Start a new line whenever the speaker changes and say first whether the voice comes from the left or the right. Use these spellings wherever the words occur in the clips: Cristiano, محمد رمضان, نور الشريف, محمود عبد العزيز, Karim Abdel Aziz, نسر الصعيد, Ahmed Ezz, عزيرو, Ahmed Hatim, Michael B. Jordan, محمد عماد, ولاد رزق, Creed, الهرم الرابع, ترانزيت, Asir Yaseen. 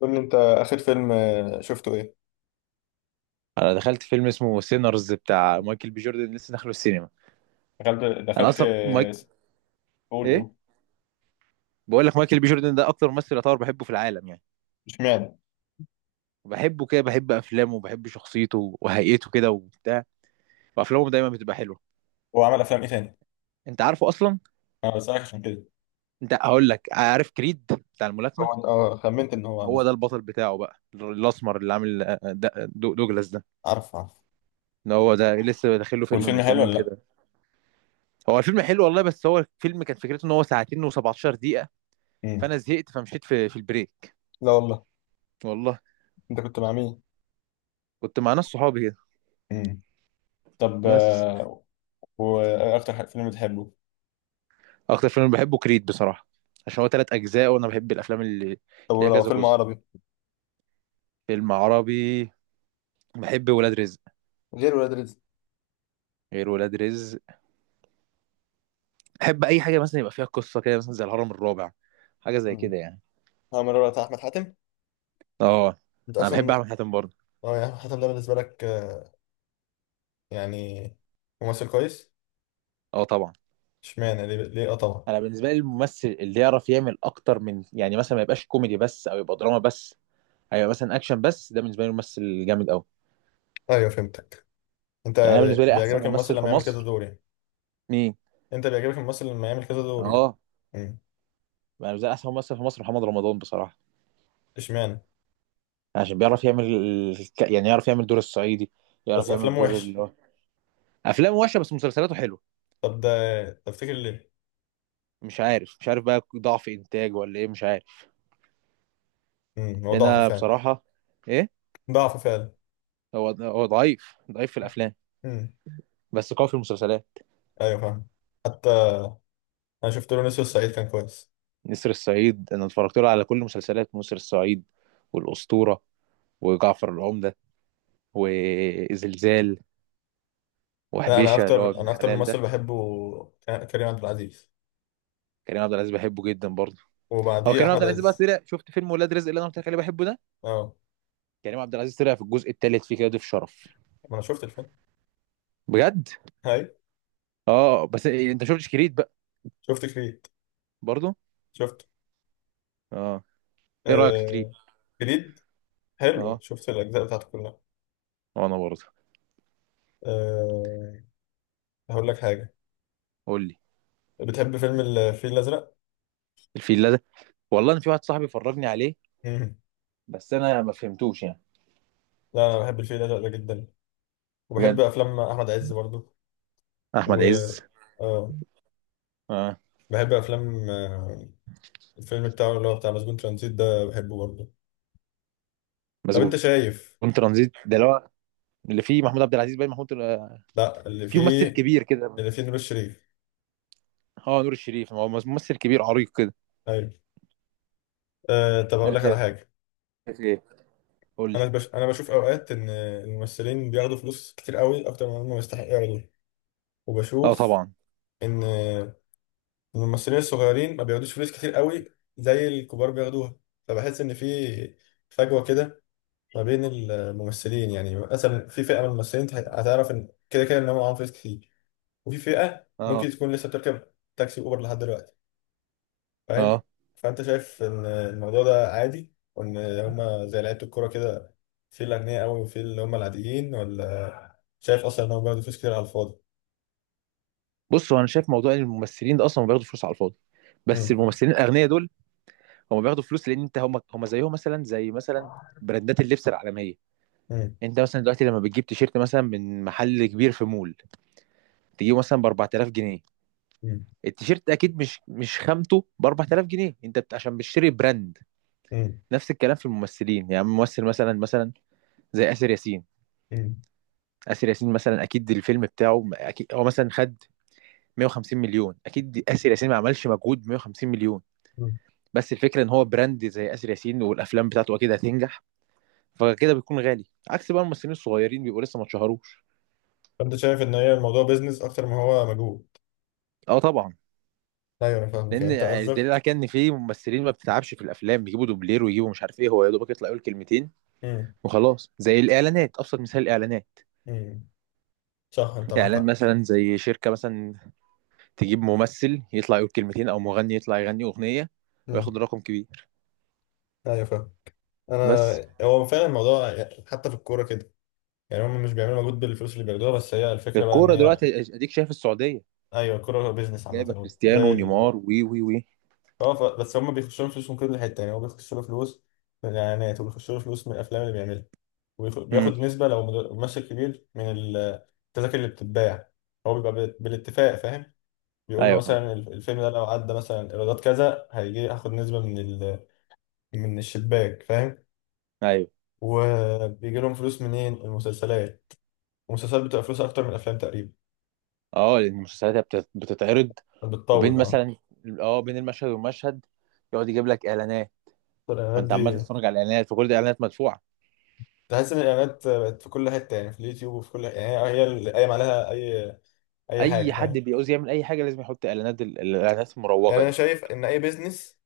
left: قول لي انت. اخر فيلم شفته ايه؟
right: انا دخلت فيلم اسمه سينرز بتاع مايكل بي جوردن لسه داخله السينما.
left: دخلت
right: انا
left: دخلت
right: اصلا مايك.
left: قول
right: ايه،
left: قول.
right: بقول لك مايكل بي جوردن ده اكتر ممثل يعتبر بحبه في العالم يعني.
left: اشمعنى؟
right: بحبه كده، بحب افلامه وبحب شخصيته وهيئته كده وبتاع، وافلامه دايما بتبقى حلوه.
left: هو عمل افلام ايه تاني؟
right: انت عارفه اصلا.
left: انا بسألك عشان كده.
right: انت هقول لك: عارف كريد بتاع الملاكمه؟
left: هو اه خمنت ان هو عمل.
right: هو ده البطل بتاعه بقى، الاسمر اللي عامل دوجلاس ده.
left: عارف عارف.
right: ان هو ده لسه داخل له فيلم
left: والفيلم
right: من كام
left: حلو
right: يوم
left: ولا لا؟
right: كده. هو الفيلم حلو والله، بس هو الفيلم كان فكرته ان هو ساعتين و17 دقيقه.
left: امم.
right: فانا زهقت فمشيت في البريك.
left: لا والله.
right: والله.
left: انت كنت مع مين؟
right: كنت مع ناس صحابي كده،
left: امم. طب
right: بس.
left: واكتر فيلم بتحبه؟
right: اكتر فيلم بحبه كريد بصراحه، عشان هو تلات اجزاء وانا بحب الافلام اللي
left: طب
right: ليها
left: ولو
right: كذا
left: فيلم
right: جزء.
left: عربي؟
right: فيلم عربي، بحب ولاد رزق.
left: غير ولاد رزق.
right: غير ولاد رزق، بحب اي حاجه مثلا يبقى فيها قصه كده، مثلا زي الهرم الرابع، حاجه زي
left: امم.
right: كده يعني.
left: عامل الرابع بتاع احمد حاتم؟
right: اه،
left: انت
right: انا بحب
left: اصلا.
right: احمد حاتم برضه.
left: اه، يا احمد حاتم ده بالنسبه لك يعني ممثل كويس؟
right: اه طبعا.
left: اشمعنى؟ ليه ليه اه طبعا؟
right: انا بالنسبه لي الممثل اللي يعرف يعمل اكتر من يعني، مثلا ما يبقاش كوميدي بس او يبقى دراما بس، هيبقى مثلا اكشن بس، ده بالنسبه لي ممثل جامد قوي.
left: ايوه فهمتك. انت
right: يعني انا بالنسبه لي احسن
left: بيعجبك الممثل
right: ممثل في
left: لما يعمل كذا
right: مصر.
left: دور يعني؟
right: مين؟
left: انت بيعجبك الممثل لما يعمل كذا دور يعني؟
right: اه،
left: امم.
right: انا بالنسبه لي احسن ممثل في مصر محمد رمضان بصراحه.
left: اشمعنى؟
right: عشان بيعرف يعمل يعني يعرف يعمل دور الصعيدي، يعرف
left: بس
right: يعمل
left: افلامه
right: دور اللي
left: وحش.
right: هو، افلامه وحشه بس مسلسلاته حلوه.
left: طب ده تفتكر ليه؟
right: مش عارف، مش عارف بقى ضعف انتاج ولا ايه، مش عارف.
left: امم، هو
right: لان
left: ضعف
right: أنا
left: فعلا.
right: بصراحه. ايه؟
left: ضعف فعلا.
right: هو ضعيف في الافلام،
left: امم.
right: بس قوي في المسلسلات.
left: ايوه فاهم. حتى انا شفت له نسر الصعيد كان كويس.
right: نسر الصعيد انا اتفرجت له على كل مسلسلات نسر الصعيد، والاسطوره، وجعفر العمده، وزلزال،
left: لا، انا
right: وحبيشه اللي هو
left: اكتر،
right: ابن
left: انا اكتر
right: حلال
left: ممثل
right: ده.
left: بحبه كريم عبد العزيز.
right: كريم عبد العزيز بحبه جدا برضه. هو
left: وبعديه
right: كريم عبد
left: احمد
right: العزيز بقى
left: عز.
right: طلع، شفت فيلم ولاد رزق اللي انا قلت لك عليه بحبه ده،
left: اه،
right: كريم عبد العزيز طلع في الجزء الثالث فيه كده ضيف شرف.
left: ما انا شفت الفيلم.
right: بجد.
left: هاي.
right: اه بس انت شفتش كريد بقى
left: شفت كريد.
right: برضه؟
left: شفت.
right: اه. ايه رايك في كريد؟
left: آه... كريد حلو،
right: اه
left: شفت الاجزاء بتاعته كلها.
right: وانا برضه.
left: آه... هقول لك حاجه.
right: قول لي.
left: بتحب فيلم الفيل الأزرق؟
right: الفيلا ده، والله انا في واحد صاحبي فرجني عليه،
left: مم.
right: بس انا ما فهمتوش يعني.
left: لا، أنا بحب الفيل الأزرق ده جدا، وبحب
right: بجد.
left: أفلام أحمد عز برضو.
right: احمد
left: و
right: عز.
left: آه
right: اه.
left: بحب أفلام الفيلم بتاعه اللي هو بتاع مسجون ترانزيت ده بحبه برضو. طب أنت
right: مسجون
left: شايف.
right: ترانزيت ده اللي هو، اللي فيه محمود عبد العزيز، باين محمود
left: لا اللي
right: في ممثل
left: فيه،
right: كبير كده.
left: اللي فيه نور الشريف.
right: اه، نور الشريف هو ممثل كبير عريق كده.
left: أيوه. آه طب أقول
right: انا
left: لك على
right: شايف.
left: حاجة.
right: ايه؟ قول لي.
left: أنا بشوف أوقات إن الممثلين بياخدوا فلوس كتير قوي أكتر من هم يستحقوا ياخدوها.
right: اه
left: وبشوف
right: طبعا.
left: إن الممثلين الصغيرين ما بياخدوش فلوس كتير قوي زي الكبار بياخدوها. فبحس ان في فجوه كده ما بين الممثلين، يعني مثلا في فئه من الممثلين هتعرف ان كده كده ان هم معاهم فلوس كتير، وفي فئه
right: اه.
left: ممكن تكون لسه بتركب تاكسي اوبر لحد دلوقتي. فاهم؟
right: اه.
left: فانت شايف ان الموضوع ده عادي وان هم زي لعيبه الكوره كده، في الاغنياء قوي وفي اللي هم العاديين، ولا شايف اصلا ان هم بياخدوا فلوس كتير على الفاضي؟
right: بص، هو انا شايف موضوع إن الممثلين ده اصلا ما بياخدوا فلوس على الفاضي، بس
left: امم.
right: الممثلين الاغنياء دول هم بياخدوا فلوس لان انت، هم هم زيهم مثلا، زي مثلا براندات اللبس العالميه.
left: امم.
right: انت مثلا دلوقتي لما بتجيب تيشيرت مثلا من محل كبير في مول، تجيبه مثلا ب 4000 جنيه. التيشيرت اكيد مش خامته ب 4000 جنيه، عشان بتشتري براند.
left: امم.
right: نفس الكلام في الممثلين. يعني ممثل مثلا مثلا، زي آسر ياسين.
left: امم.
right: آسر ياسين مثلا اكيد الفيلم بتاعه، اكيد هو مثلا خد 150 مليون، اكيد آسر ياسين ما عملش مجهود ب 150 مليون، بس الفكره ان هو براند، زي آسر ياسين والافلام بتاعته اكيد هتنجح، فكده بيكون غالي. عكس بقى الممثلين الصغيرين، بيبقوا لسه ما اتشهروش.
left: فانت شايف ان هي الموضوع بيزنس اكتر ما هو مجهود.
right: اه طبعا.
left: ايوه انا فاهمك،
right: لان
left: يعني انت
right: الدليل
left: قصدك.
right: على كده ان في ممثلين ما بتتعبش في الافلام، بيجيبوا دوبلير ويجيبوا، مش عارف ايه، هو يا دوبك يطلع يقول كلمتين
left: امم.
right: وخلاص. زي الاعلانات، ابسط مثال الاعلانات.
left: امم. صح، انت معاك
right: اعلان
left: حق.
right: مثلا زي شركه مثلا، تجيب ممثل يطلع يقول كلمتين او مغني يطلع يغني اغنيه،
left: امم.
right: وياخد رقم كبير.
left: ايوه فاهم.
right: بس
left: انا هو فعلا الموضوع حتى في الكوره كده، يعني هم مش بيعملوا مجهود بالفلوس اللي بياخدوها، بس هي الفكره بقى ان
right: الكوره
left: هي.
right: دلوقتي اديك شايف السعوديه
left: ايوه، الكوره بيزنس
right: جايبه
left: عامه
right: كريستيانو
left: زي ال.
right: ونيمار وي وي وي
left: بس هم بيخشوا لهم فلوس من كل حته، يعني هو بيخشوا له فلوس من الاعلانات، وبيخشوا له فلوس من الافلام اللي بيعملها،
right: امم.
left: بياخد نسبه لو ممثل كبير من التذاكر اللي بتتباع. هو بيبقى بالاتفاق، فاهم؟ بيقول له
right: ايوه طبعا.
left: مثلا الفيلم ده لو عدى مثلا ايرادات كذا هيجي اخد نسبة من الشباك، فاهم؟
right: ايوه.
left: وبيجي لهم فلوس منين؟ المسلسلات. المسلسلات بتبقى فلوس اكتر من الافلام تقريبا.
right: اه، لان المسلسلات هي بتتعرض وبين
left: بتطول اه.
right: مثلا، اه بين المشهد والمشهد يقعد يجيب لك اعلانات،
left: الاعلانات
right: فانت عمال
left: دي.
right: تتفرج على الاعلانات وكل دي اعلانات مدفوعه.
left: تحس ان الاعلانات بقت في كل حتة، يعني في اليوتيوب وفي كل، يعني هي اللي قايم عليها اي اي حاجة،
right: اي حد
left: فاهم؟
right: بيعوز يعمل اي حاجه لازم يحط اعلانات، الاعلانات
left: يعني
right: المروجه
left: انا
right: دي.
left: شايف ان اي بيزنس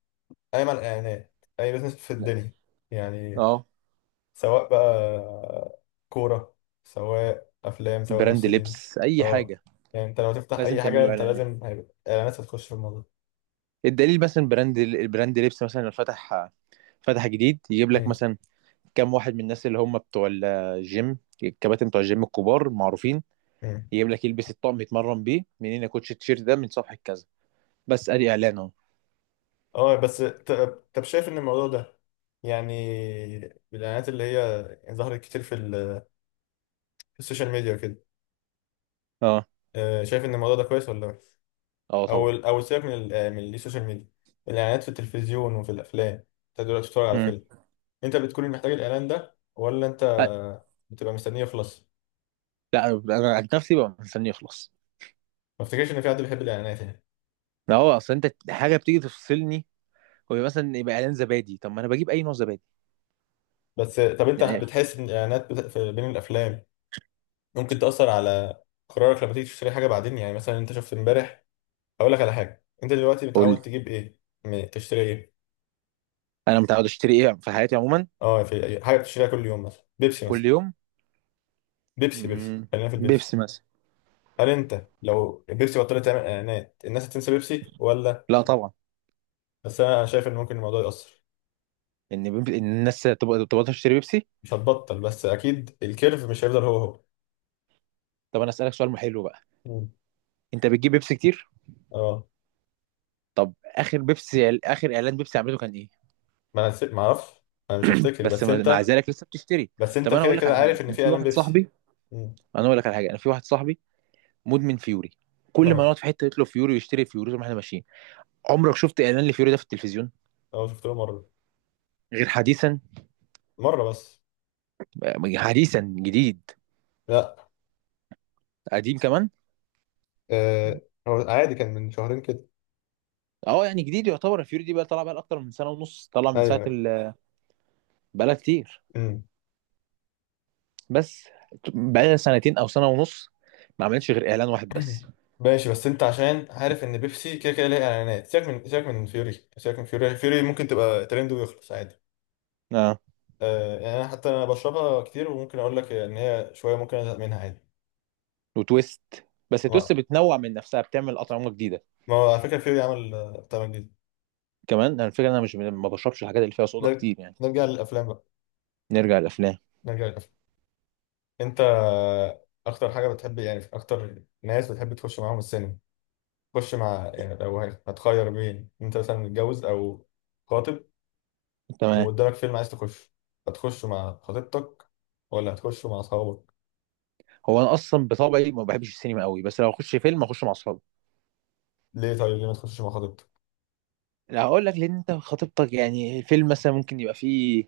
left: قايم على الاعلانات، اي بيزنس في الدنيا يعني،
right: اه
left: سواء بقى كورة، سواء أفلام، سواء
right: براند
left: ممثلين.
right: لبس اي
left: اه
right: حاجه،
left: يعني انت لو تفتح
right: لازم
left: أي
right: تعمل
left: حاجة
right: له
left: انت
right: اعلانات.
left: لازم هيبقى إعلانات هتخش في الموضوع.
right: الدليل مثلا براند، البراند لبس مثلا لو فتح فتح جديد، يجيب لك
left: امم.
right: مثلا كام واحد من الناس اللي هم بتوع الجيم، الكباتن بتوع الجيم الكبار معروفين،
left: امم.
right: يجيب لك يلبس الطقم يتمرن بيه منين يا كوتش، التيشيرت ده من صفحه كذا. بس ادي اعلان اهو.
left: اه بس ت- طب شايف إن الموضوع ده، يعني الإعلانات اللي هي ظهرت كتير في السوشيال ميديا وكده،
right: اه.
left: شايف إن الموضوع ده كويس ولا وحش؟
right: اه طبعا.
left: أو سيبك من السوشيال ميديا. الإعلانات في التلفزيون وفي الأفلام، انت دلوقتي بتتفرج على
right: مم.
left: فيلم، انت بتكون محتاج الإعلان ده ولا انت
right: أ-
left: بتبقى مستنيه يخلص؟
right: لا انا عن نفسي ببقى مستني يخلص.
left: ما افتكرش ان في حد بيحب الاعلانات يعني.
right: ما هو اصل انت حاجه بتيجي تفصلني، هو مثلا يبقى اعلان زبادي، طب ما انا بجيب اي نوع زبادي
left: بس طب انت
right: يعني.
left: بتحس ان الاعلانات بين الافلام ممكن تاثر على قرارك لما تيجي تشتري حاجه بعدين، يعني مثلا انت شفت امبارح. اقول لك على حاجه، انت دلوقتي
right: قول لي.
left: متعود تجيب ايه؟ تشتري ايه؟
right: انا متعود اشتري ايه في حياتي عموما؟
left: اه، في أي حاجه بتشتريها كل يوم مثلا، بيبسي مثلا؟
right: كل يوم.
left: بيبسي بيبسي،
right: مم،
left: خلينا في البيبسي.
right: بيبسي مثلا.
left: هل انت لو بيبسي بطلت تعمل اعلانات الناس هتنسى بيبسي ولا؟
right: لا طبعا.
left: بس انا، أنا شايف ان ممكن الموضوع ياثر.
right: ان إن الناس تبقى تشتري بيبسي.
left: مش هتبطل، بس اكيد الكيرف مش هيفضل هو هو.
right: طب انا اسالك سؤال حلو بقى.
left: مم.
right: انت بتجيب بيبسي كتير؟
left: اه،
right: طب اخر بيبسي، اخر اعلان بيبسي عملته كان ايه؟
left: ما اعرفش. انا مش هفتكر،
right: بس
left: بس
right: مع
left: انت.
right: ذلك لسه بتشتري.
left: بس انت
right: طب انا
left: كده
right: اقول لك
left: كده
right: على
left: عارف
right: حاجه،
left: ان
right: انا
left: في
right: في
left: اعلان
right: واحد
left: بيبسي.
right: صاحبي.
left: مم.
right: انا اقول لك على حاجه، انا في واحد صاحبي مدمن فيوري، كل ما
left: اه.
right: نقعد في حته يطلب فيوري ويشتري فيوري طول ما احنا ماشيين. عمرك شفت اعلان لفيوري ده في التلفزيون؟
left: اه شفت له مره.
right: غير حديثا.
left: مره بس.
right: حديثا جديد.
left: لا.
right: قديم كمان.
left: آه هو عادي، كان من شهرين كده.
right: اه، يعني جديد يعتبر. الفيوري دي بقى طالعه بقى اكتر من سنه ونص، طالعه من
left: ايوه
right: ساعه
left: ايوه.
right: بقالها كتير،
left: مم.
right: بس. بقالها سنتين او سنه ونص، ما عملتش غير اعلان واحد بس.
left: ماشي، بس انت عشان عارف ان بيبسي كده كده ليها اعلانات، سيبك من، سيبك من فيوري، سيبك من فيوري، فيوري ممكن تبقى ترند ويخلص عادي.
right: اه.
left: آه يعني انا حتى انا بشربها كتير، وممكن اقول لك ان هي شويه ممكن ازهق منها عادي.
right: وتويست، بس تويست
left: ما
right: بتنوع من نفسها، بتعمل اطعمه جديده
left: ما هو على فكره فيوري عمل بتاع جديد.
right: كمان. انا الفكره، انا مش، ما بشربش الحاجات اللي فيها صودا
left: نرجع،
right: كتير يعني.
left: نرجع للافلام بقى.
right: نرجع للافلام.
left: نرجع للافلام. انت اكتر حاجه بتحب، يعني اكتر ناس بتحب تخش معاهم السينما، تخش مع، يعني لو هتخير بين انت مثلا متجوز او خاطب،
right: تمام.
left: وقدامك فيلم عايز تخش، هتخش مع خطيبتك ولا هتخش مع اصحابك؟
right: هو انا اصلا بطبعي ما بحبش السينما قوي، بس لو اخش فيلم اخش مع اصحابي.
left: ليه؟ طيب ليه ما تخشش مع خطيبتك؟
right: لا هقول لك، لان انت خطيبتك يعني، الفيلم مثلا ممكن يبقى فيه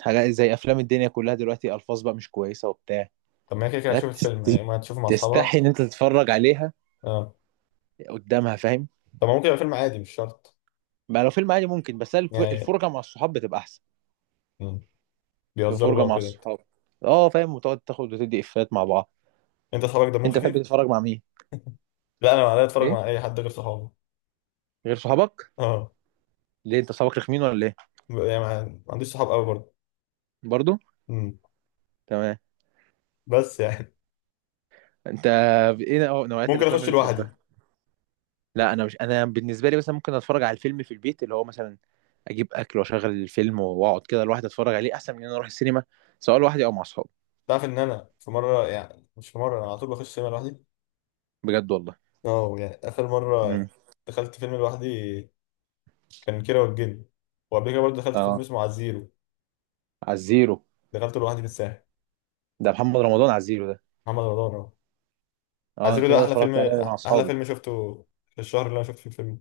right: حاجات، زي افلام الدنيا كلها دلوقتي الفاظ بقى مش كويسه وبتاع،
left: طب ما هي كده كده هتشوف
right: حاجات
left: الفيلم، يعني ما هتشوفه مع
right: تستحي
left: اصحابها.
right: ان انت تتفرج عليها
left: اه.
right: قدامها، فاهم؟
left: طب ما ممكن يبقى فيلم عادي، مش شرط.
right: بقى لو فيلم عادي ممكن، بس
left: يعني.
right: الفرجه مع الصحاب بتبقى احسن.
left: مم. بيهزروا
right: فرجه
left: بقى
right: مع
left: وكده.
right: الصحاب، اه فاهم، وتقعد تاخد وتدي افيهات مع بعض.
left: انت اصحابك دمهم
right: انت بتحب
left: خفيف.
right: تتفرج مع مين؟
left: لا، انا معايا اتفرج
right: ايه،
left: مع اي حد غير صحابي.
right: غير صحابك؟
left: اه،
right: ليه انت صحابك رخمين ولا ايه؟
left: يعني ما عنديش صحاب قوي برضه.
right: برضو.
left: مم.
right: تمام.
left: بس يعني
right: انت ايه نوعيات
left: ممكن
right: الافلام
left: اخش
right: اللي
left: لوحدي.
right: تحبها؟ لا انا مش، انا بالنسبه لي مثلا ممكن اتفرج على الفيلم في البيت، اللي هو مثلا اجيب اكل واشغل الفيلم واقعد كده لوحدي اتفرج عليه، احسن من ان انا اروح السينما، سواء لوحدي او مع اصحابي.
left: تعرف ان انا في مره، يعني مش في مره، انا على طول بخش سينما لوحدي.
right: بجد والله.
left: اه، يعني اخر مره
right: امم.
left: دخلت فيلم لوحدي كان كيرة والجن، وقبل كده برضه دخلت فيلم
right: اه
left: اسمه عزيرو.
right: على الزيرو.
left: دخلته لوحدي في الساحل.
right: ده محمد رمضان على الزيرو ده.
left: محمد رمضان اه.
right: اه
left: عزيرو
right: الفيلم
left: ده
right: ده
left: احلى فيلم،
right: اتفرجت عليه مع
left: احلى
right: اصحابي.
left: فيلم شفته في الشهر اللي انا شفت فيه الفيلم.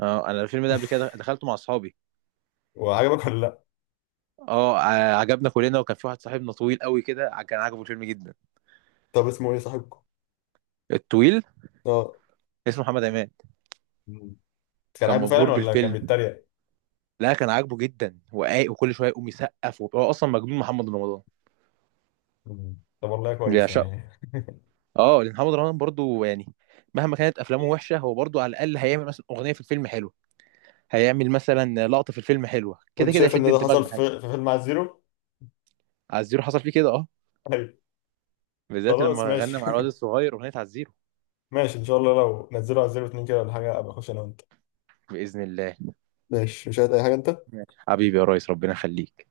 right: اه انا الفيلم ده قبل كده دخلته مع اصحابي.
left: وعجبك ولا لا؟
right: اه، عجبنا كلنا، وكان في واحد صاحبنا طويل قوي كده، كان عاجبه الفيلم جدا.
left: طب اسمه ايه صاحبكم؟
right: الطويل،
left: اه.
right: اسمه محمد عماد.
left: مم. كان
right: كان
left: عاجبه
right: مبهور
left: فعلا ولا كان
right: بالفيلم.
left: بيتريق؟
right: لا كان عاجبه جدا وقايق، وكل شويه يقوم يسقف، وهو اصلا مجنون محمد رمضان،
left: مم. طب والله كويس
right: بيعشقه.
left: يعني.
right: اه لان محمد رمضان برضو يعني، مهما كانت افلامه وحشه هو برضو على الاقل هيعمل مثلا اغنيه في الفيلم حلوه، هيعمل مثلا لقطه في الفيلم حلوه، كده
left: وانت
right: كده
left: شايف ان
right: هيشد
left: ده
right: انتباك
left: حصل
right: بحاجه.
left: في فيلم عزيرو.
right: عزيرو حصل فيه كده اه،
left: ايوه.
right: بالذات
left: خلاص
right: لما
left: ماشي.
right: غنى مع الواد الصغير اغنيه عزيرو.
left: ماشي، ان شاء الله لو نزلوا على 02 كده ولا حاجه ابقى اخش انا وانت.
right: باذن الله.
left: ماشي. مش عايز اي حاجه انت؟
right: ماشي. حبيبي يا ريس ربنا يخليك.